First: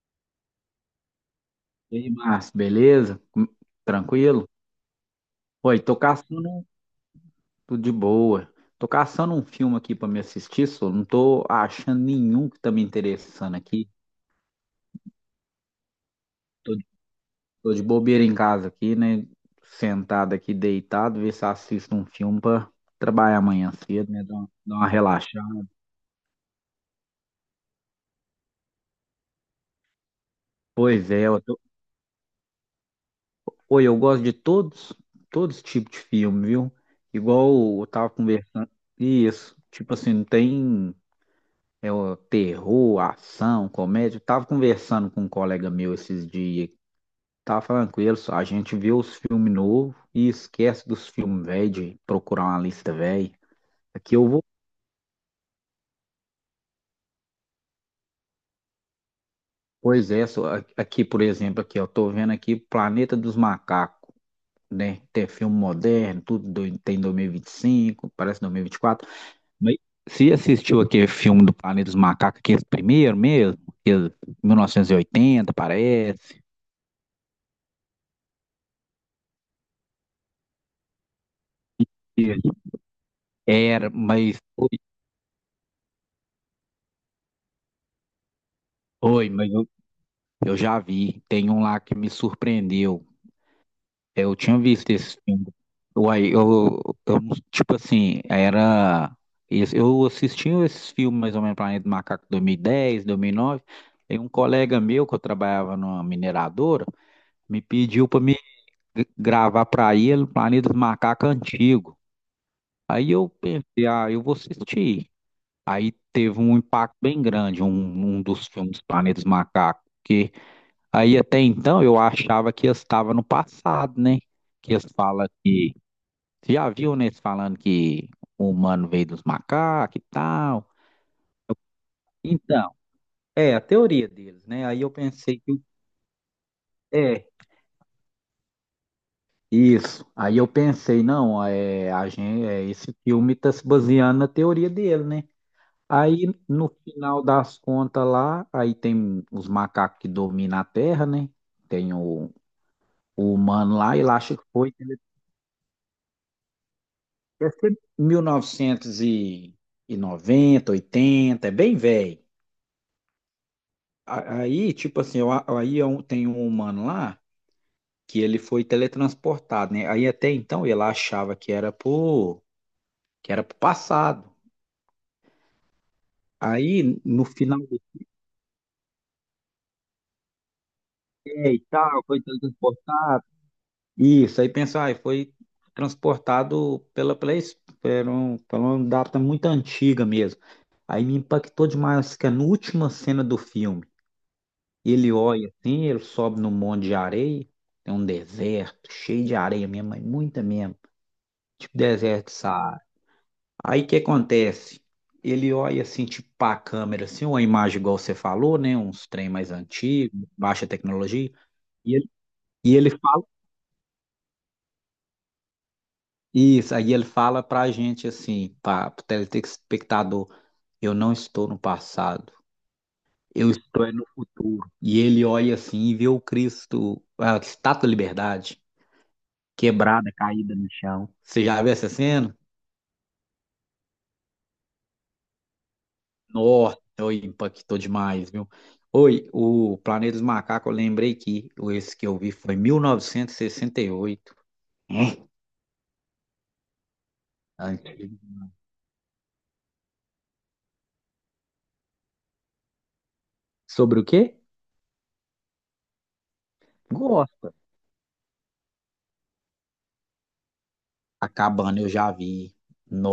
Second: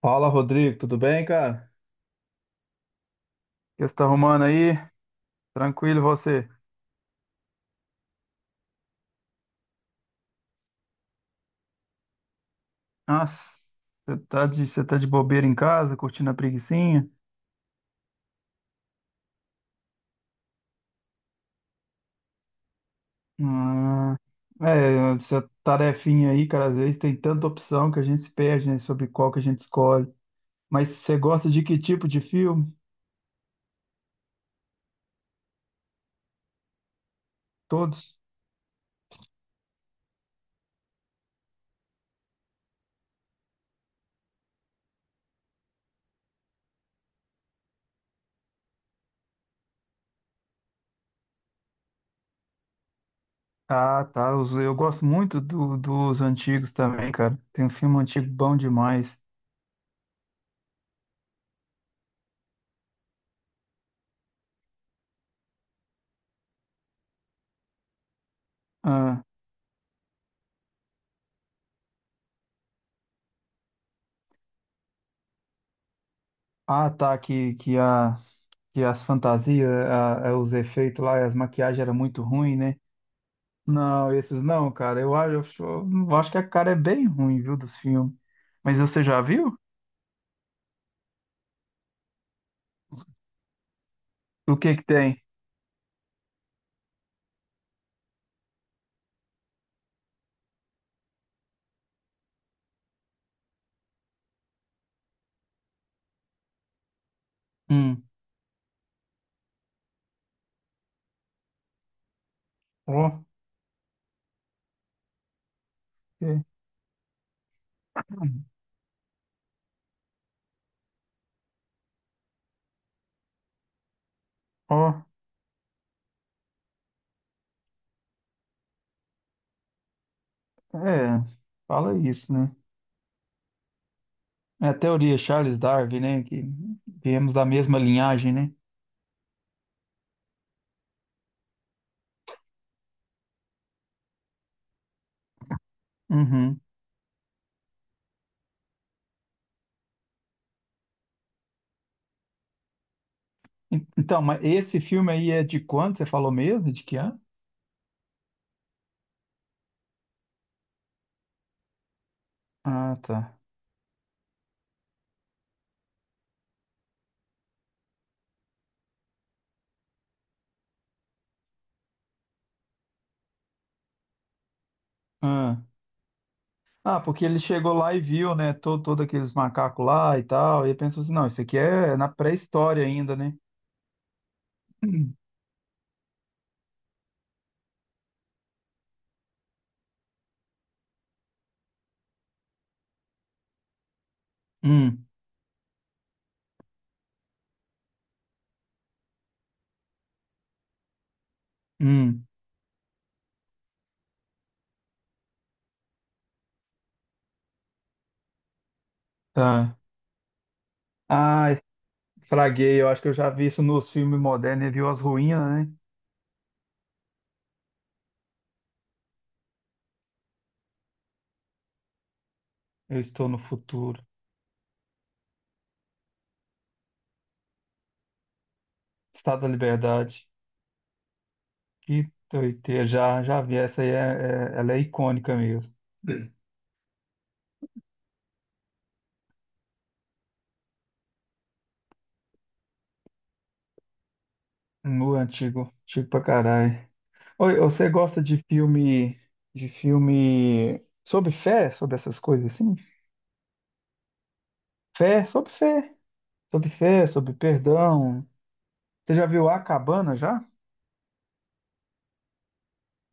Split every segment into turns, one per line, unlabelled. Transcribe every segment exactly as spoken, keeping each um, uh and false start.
Fala, Rodrigo, tudo bem, cara?
E aí, Márcio, beleza? Com-
O que você tá arrumando
Tranquilo?
aí?
Oi, tô
Tranquilo, você?
caçando tudo de boa. Tô caçando um filme aqui pra me assistir, só não tô achando nenhum que tá me
Nossa,
interessando aqui.
você tá de, você tá de bobeira em casa, curtindo a
Tô, de
preguicinha?
Tô de bobeira em casa aqui, né? Sentado aqui, deitado, ver se assisto um filme pra trabalhar amanhã cedo,
Ah,
né? Dar uma, dar uma
é, essa
relaxada.
tarefinha aí, cara, às vezes tem tanta opção que a gente se perde, né, sobre qual que a gente escolhe. Mas
Pois
você
é, eu
gosta
tô-
de que tipo de filme?
Oi, eu gosto de todos, todos os tipos de filme, viu? Igual eu tava
Todos?
conversando. Isso, tipo assim, não tem. É o terror, ação, comédia. Eu tava conversando com um colega meu esses dias. Tava falando com ele, só, a gente vê os filmes novos e esquece dos filmes velhos, de procurar uma lista velha.
Ah,
Aqui eu
tá,
vou.
os- eu gosto muito do- dos antigos também, cara. Tem um filme antigo bom demais.
Pois é, só, a- aqui, por exemplo, aqui, eu tô vendo aqui Planeta dos Macacos, né? Tem filme moderno, tudo do- tem dois mil e vinte e cinco, parece dois mil e vinte e quatro.
Ah,
Mas você assistiu aquele filme do Planeta dos Macacos, aquele primeiro mesmo? Aquele mil novecentos e oitenta, parece.
ah tá, que, que a que as fantasias, a- a- os efeitos lá, as maquiagens eram muito ruim, né?
Era,
Não,
mas
esses
oi,
não, cara. Eu acho, eu acho eu acho que a cara é bem ruim, viu, dos filmes. Mas você já
oi, mas
viu?
eu, eu já vi. Tem um lá que me surpreendeu. Eu
O
tinha
que que
visto esse
tem?
filme. Uai, eu, eu tipo assim, era. Esse- Eu assistia esses filmes mais ou menos Planeta do Macaco dois mil e dez, dois mil e nove. E dez, dois mil e nove. E um colega meu que eu trabalhava numa mineradora me
Hum.
pediu para me g- gravar para ele o Planeta do Macaco antigo. Aí
Ó,
eu pensei, ah, eu vou assistir. Aí teve
é,
um impacto bem grande, um, um dos filmes Planetas Macacos. Aí até então eu achava que eu estava no passado, né? Que eles
ó,
falam que. Você já viu, né? Eles falando que o humano veio dos macacos e tal.
é, fala isso, né?
Então, é a teoria deles, né?
É a
Aí eu
teoria
pensei
Charles
que.
Darwin, né? Que
É,
viemos da mesma linhagem, né?
isso. Aí eu pensei, não, é, a gente, é, esse filme está se baseando na teoria dele, né? Aí
Uhum.
no final das contas lá, aí tem os macacos que dominam a Terra, né? Tem o, o humano
En-
lá, ele
Então,
acha
mas
que foi.
esse
Né?
filme aí é de quando? Você falou mesmo? De que ano?
Deve ser mil novecentos e noventa, oitenta, é bem velho.
Ah, tá.
A- Aí, tipo assim, eu, aí é um- tem um humano lá que ele foi teletransportado, né? Aí até então ele achava que era pro, que era pro passado.
Ah.
Aí,
Ah, porque
no
ele
final
chegou
do
lá e viu, né, todo, todo aqueles macacos lá e tal, e ele pensou assim, não, isso
dia
aqui
e
é
tal,
na
foi
pré-história ainda,
teletransportado.
né?
Isso, aí pensou, ah, foi transportado pela, pela, es- pela, um- pela uma data muito antiga mesmo. Aí me impactou demais, que é na última cena do filme. E
Hum,
ele olha assim, ele sobe num monte de areia, tem um deserto cheio de areia mesmo, mas muita mesmo, tipo
hum, hum,
deserto de Saara. Aí o que acontece? Ele olha assim, tipo para a câmera, assim, uma imagem igual você falou, né? Uns trem mais
tá.
antigos, baixa tecnologia.
Ai,
E ele, e
fraguei, eu
ele
acho que eu
fala
já vi isso nos filmes modernos, ele viu as ruínas, né?
isso, aí ele fala pra gente assim, para o telespectador, eu não estou no passado,
Eu estou no
eu estou é
futuro,
no futuro. E ele olha assim e vê o Cristo, a Estátua da Liberdade.
Estado da
Quebrada,
Liberdade,
caída no chão. Você já viu essa
que
cena?
doideira, já, já vi, essa aí é, é- ela é icônica mesmo,
Nossa, oi, impactou demais, viu? Oi, o Planeta dos Macacos, eu lembrei que o- esse que eu vi foi mil novecentos e sessenta e oito.
no
É?
antigo, antigo pra caralho. Oi, você
Antigo.
gosta de filme, de filme sobre fé, sobre essas coisas assim?
Sobre o quê?
Fé, sobre fé. Sobre fé, sobre
Gosta.
perdão. Você já viu A Cabana já?
A cabana eu já vi.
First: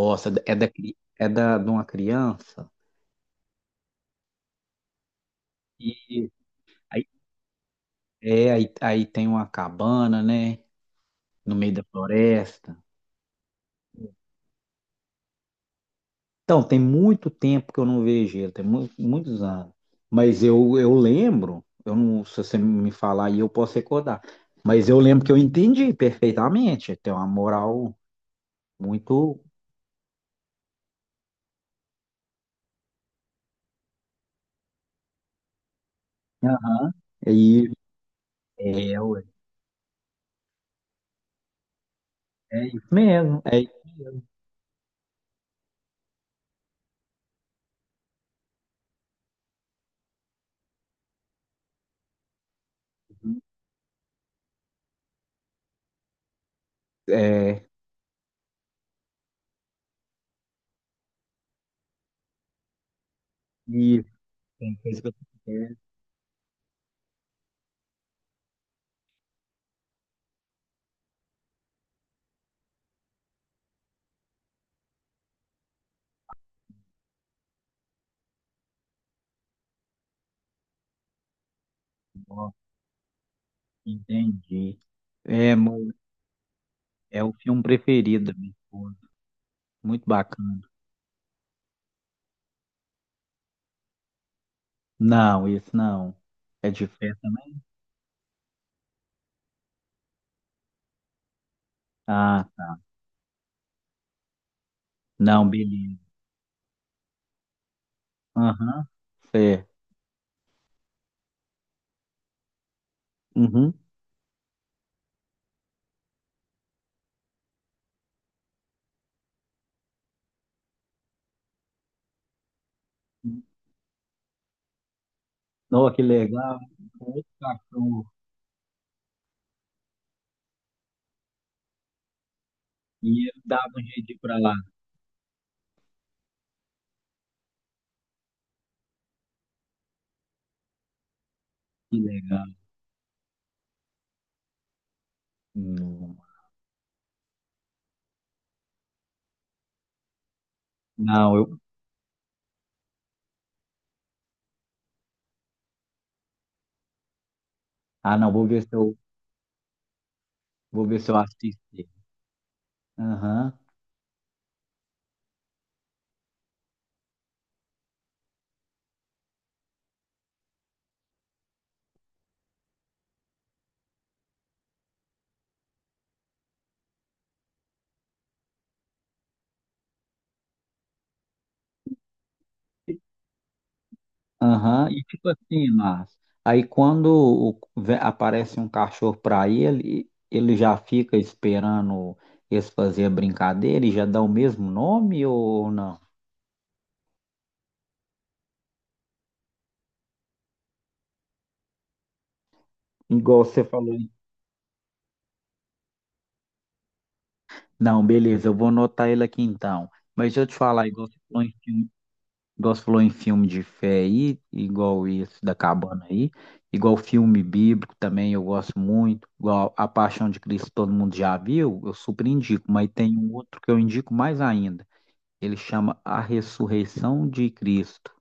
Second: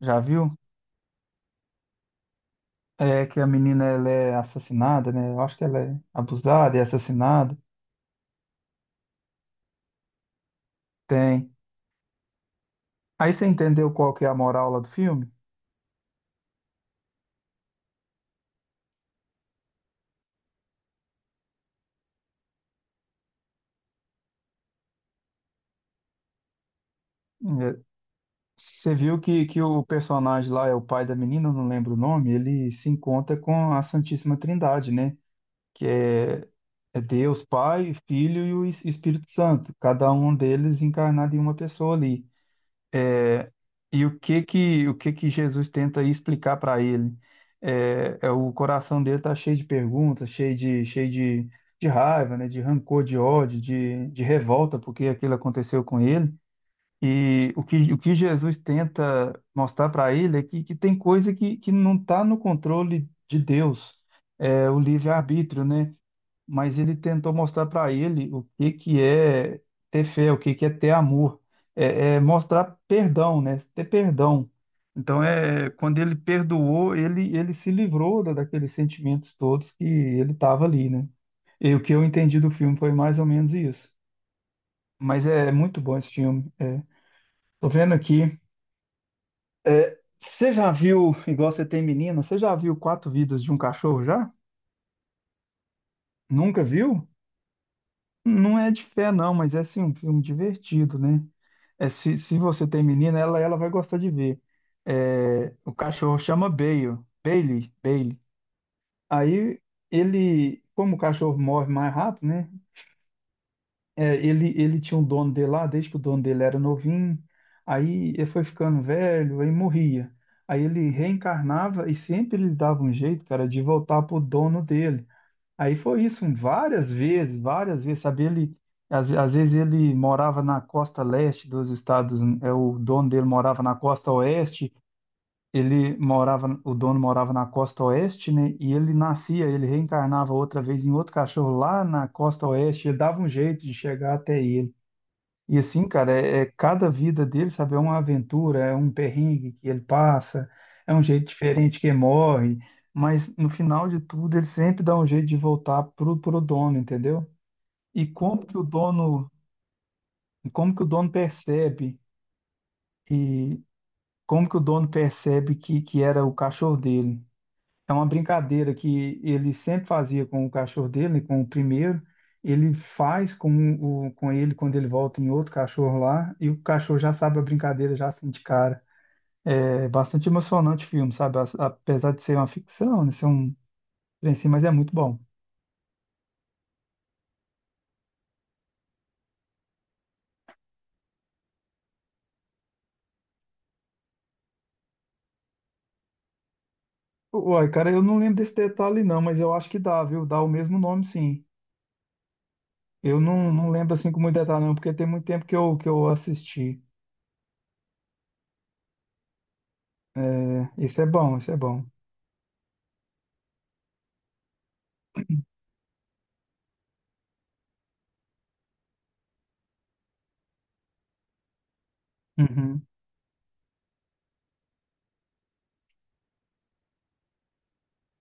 Já viu?
é da, cri- é da, de uma criança.
É que a menina ela é assassinada, né? Eu acho que ela
E
é abusada e
aí,
assassinada.
é, aí, aí tem uma cabana, né?
Tem.
No meio da floresta.
Aí você entendeu qual que é a moral lá do filme?
Então, tem muito tempo que eu não vejo ele, tem mu- muitos anos. Mas eu, eu lembro, eu não, se você me falar aí, eu posso recordar. Mas eu lembro que eu entendi perfeitamente. Tem uma
É,
moral
você viu
muito.
que, que o personagem lá é o pai da menina, eu não lembro o nome, ele se encontra com a Santíssima Trindade, né? Que é,
Aham.
é Deus,
E
Pai, Filho e o Es-
é, ué,
Espírito Santo, cada um deles encarnado em uma pessoa ali.
é isso mesmo.
É,
É,
e o que que o que que Jesus tenta aí explicar para ele? É, é, o coração dele tá cheio de perguntas, cheio de cheio de, de, raiva, né? De rancor, de ódio, de, de revolta porque aquilo aconteceu com ele. E o
é
que o que Jesus tenta mostrar para ele é que, que tem coisa que que não está no controle de Deus,
isso.
é
Tem
o
coisa que eu
livre-arbítrio,
quero,
né? Mas ele tentou mostrar para ele o que que é ter fé, o que que é ter amor, é, é mostrar perdão, né? Ter perdão. Então é quando ele perdoou, ele ele se livrou da, daqueles sentimentos todos que ele estava ali, né? E o que eu entendi do
ó,
filme foi mais ou menos isso.
entendi.
Mas é é
É,
muito
mo-
bom esse filme. É.
é o filme
Tô vendo
preferido
aqui.
da minha esposa.
É,
Muito
você
bacana.
já viu, igual você tem menina, você já viu Quatro Vidas de um Cachorro já?
Não, isso não.
Nunca
É de
viu?
festa, né?
Não é de fé, não, mas é assim, um filme divertido, né? É, se, se
Ah,
você
tá.
tem menina, ela, ela vai gostar de ver.
Não,
É, o
beleza.
cachorro chama Bale, Bailey, Bailey.
Aham,
Aí
sei.
ele, como o cachorro morre mais rápido, né?
Uhum.
É, ele, ele tinha um dono dele lá, desde que o dono dele era novinho. Aí ele foi ficando velho, aí morria. Aí ele reencarnava e sempre ele dava um jeito, cara, de voltar pro dono dele. Aí
Nossa, que
foi isso,
legal.
várias
Com outro
vezes, várias vezes,
cachorro.
sabe? Ele, às, às vezes ele morava na costa leste dos Estados, é o
E
dono dele
ele
morava
dava
na
um jeito
costa
de ir pra lá.
oeste, ele morava, o dono morava na costa oeste, né? E ele nascia, ele reencarnava outra vez em outro cachorro lá
Que
na costa
legal.
oeste, ele dava um jeito de chegar até ele. E assim, cara,
Não,
é, é cada vida dele, sabe, é uma aventura, é um perrengue que ele passa, é um jeito
Não, eu.
diferente que ele morre, mas no final de tudo ele sempre dá um jeito de voltar pro, pro dono, entendeu? E
Ah, não,
como
vou
que
ver
o
se eu,
dono, como que o
vou ver
dono
se eu assisto. Ele.
percebe
Aham,
e como que o dono percebe que, que era o cachorro dele? É uma brincadeira que ele sempre fazia com o cachorro dele, com o primeiro. Ele faz com, o, com ele quando ele volta em outro cachorro lá, e o cachorro já sabe a brincadeira, já sente cara. É bastante emocionante o filme, sabe? As- Apesar de ser uma ficção, né? Ser um trem assim, mas é
aham.
muito
E
bom.
tipo assim, Márcio, aí quando o- ve- aparece um cachorro pra ele, ele já fica esperando eles fazer a brincadeira e já dá o mesmo nome ou não?
Uai, cara, eu não lembro desse detalhe não, mas eu acho que dá, viu? Dá o mesmo nome, sim. Eu
Igual
não,
você
não lembro
falou.
assim com muito detalhe não, porque tem muito tempo que eu, que eu assisti.
Não, beleza, eu vou anotar ele aqui então. Mas deixa eu te
É,
falar,
esse é
igual você
bom,
falou
esse
em
é bom.
filme Igual você falou em filme de fé aí, igual esse da cabana aí, igual filme bíblico também eu gosto muito, igual A Paixão de Cristo todo mundo já viu, eu super indico,
Uhum.
mas tem um outro que eu indico mais ainda. Ele chama A Ressurreição de Cristo.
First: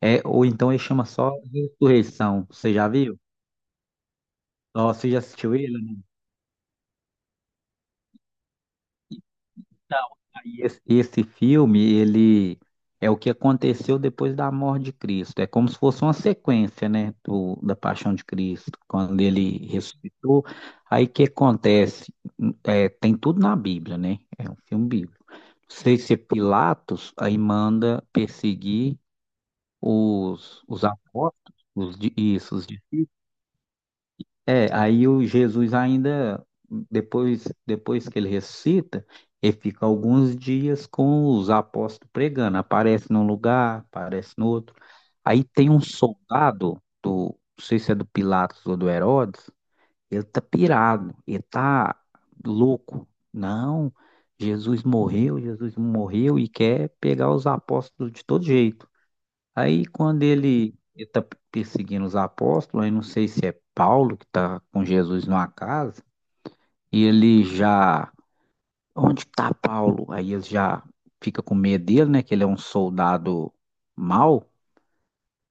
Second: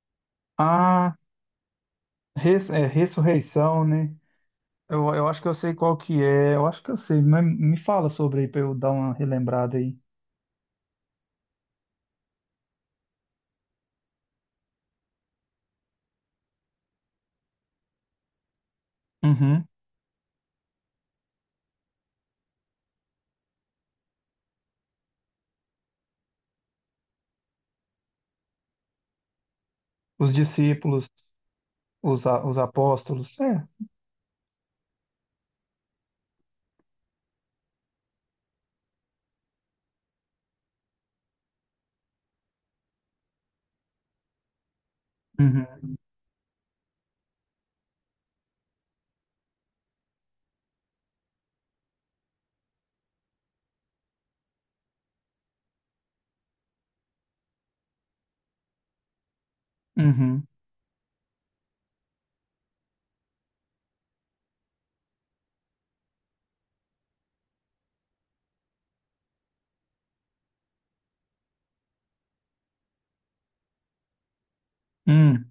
É, ou então ele chama
Ah.
só Ressurreição.
Res-
Você
é,
já viu?
Ressurreição, né?
Ó,
Eu,
você já
eu acho que eu
assistiu
sei qual
ele?
que é, eu acho que eu sei, mas me fala sobre aí para eu dar uma relembrada aí.
Então, aí esse, esse filme, ele é o que aconteceu depois da morte de Cristo. É como se fosse uma sequência, né, do, da Paixão de Cristo, quando ele
Uhum.
ressuscitou. Aí o que acontece? É, tem tudo na Bíblia, né? É um filme bíblico. Não sei se é Pilatos, aí manda perseguir
Os
os, os
discípulos,
apóstolos, os, di-
os, a-
isso,
os
os discípulos.
apóstolos, é.
É, aí o Jesus ainda, depois, depois que ele ressuscita, ele fica alguns dias com os apóstolos pregando. Aparece num lugar, aparece no outro. Aí tem um
Uhum.
soldado, do, não sei se é do Pilatos ou do Herodes, ele tá pirado, ele tá louco. Não, Jesus morreu, Jesus morreu e quer pegar os apóstolos de todo jeito. Aí quando
Uhum.
ele está perseguindo os apóstolos, aí não sei se é Paulo que está com Jesus numa casa, e ele já, onde está Paulo? Aí ele já fica com medo dele, né? Que ele é um soldado mau,
Hum.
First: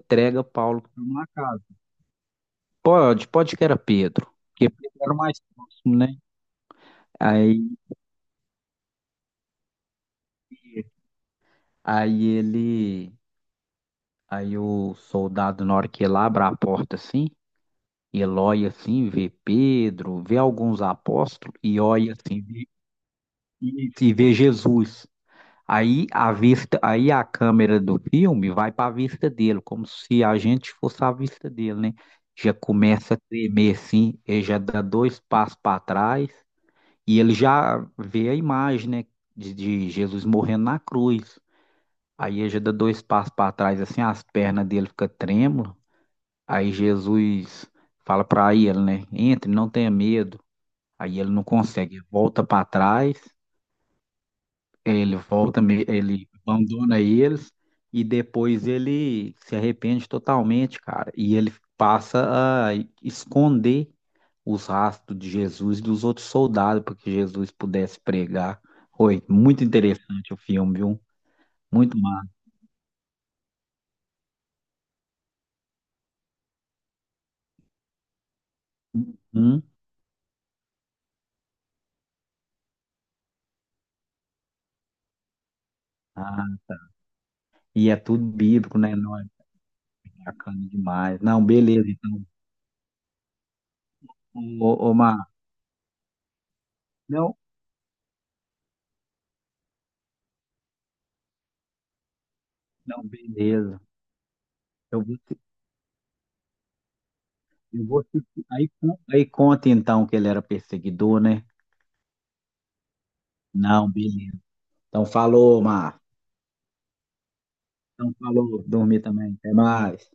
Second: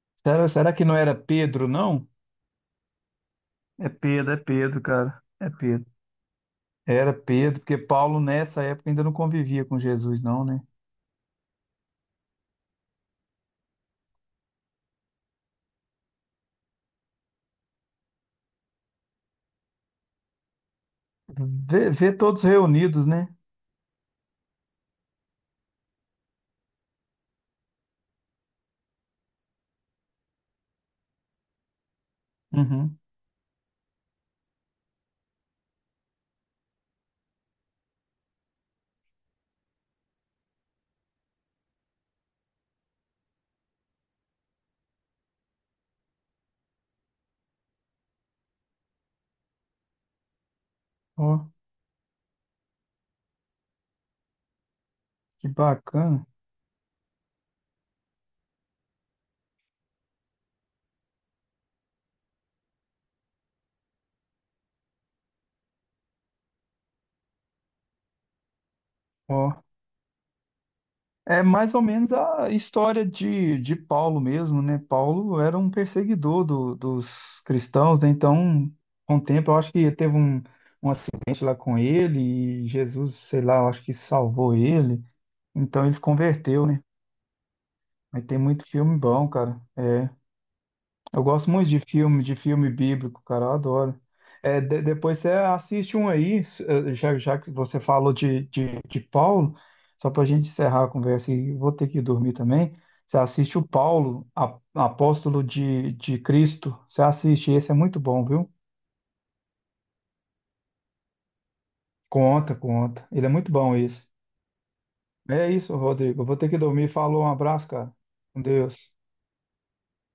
entrega
Será, será
Paulo
que
que
não
tá
era
numa casa.
Pedro, não?
Pode, pode que era
É Pedro,
Pedro,
é
porque
Pedro,
Pedro era o
cara.
mais
É Pedro.
próximo, né?
Era Pedro,
Aí,
porque Paulo nessa época ainda não convivia com Jesus, não, né?
aí ele, aí o soldado, na hora que ele abre a porta assim, ele olha assim, vê Pedro, vê alguns apóstolos e
Vê, vê
olha assim,
todos
vê.
reunidos, né?
Isso, e vê Jesus. Aí a vista, aí a câmera do filme vai para a vista dele, como se a gente fosse a vista dele, né? Já
Uhum.
começa a tremer assim, ele já dá dois passos para trás e ele já vê a imagem, né, de, de Jesus morrendo na cruz. Aí ele já dá dois passos para trás assim, as pernas dele ficam trêmulas. Aí Jesus fala para ele, né, entre, não tenha medo. Aí ele não
Ó,
consegue, volta para trás. Ele
que
volta, me-
bacana.
ele abandona eles e depois ele se arrepende totalmente, cara. E ele passa a esconder os rastros de Jesus e dos outros soldados para que Jesus pudesse pregar. Foi
Ó.
muito interessante o filme, viu?
É mais ou
Muito
menos
massa.
a história de, de Paulo mesmo, né? Paulo era um perseguidor do- dos cristãos, né? Então, com o tempo, eu
Hum?
acho que teve um, um acidente lá com ele e Jesus, sei lá, eu acho que salvou ele. Então, ele se
Ah,
converteu, né?
e é
Mas
tudo
tem muito
bíblico, né?
filme
Não é
bom, cara. É.
bacana demais.
Eu
Não,
gosto muito de
beleza, então.
filme, de filme bíblico, cara, eu adoro. É, de-
Ô, ô,
depois
Mar,
você assiste um aí, s- eh, já,
não,
já que você falou de, de, de Paulo, só para a gente encerrar a conversa e vou ter que dormir também.
não,
Você assiste o
beleza.
Paulo, a-
Eu vou,
apóstolo de, de Cristo. Você assiste, esse é
eu
muito
vou,
bom, viu?
aí, con- aí conta então que ele era perseguidor, né?
Conta, conta. Ele é muito bom,
Não,
esse.
beleza. Então
É
falou,
isso,
Mar.
Rodrigo. Eu vou ter que dormir. Falou, um abraço, cara.
Então
Com
falou,
Deus.
dormir também. Até mais.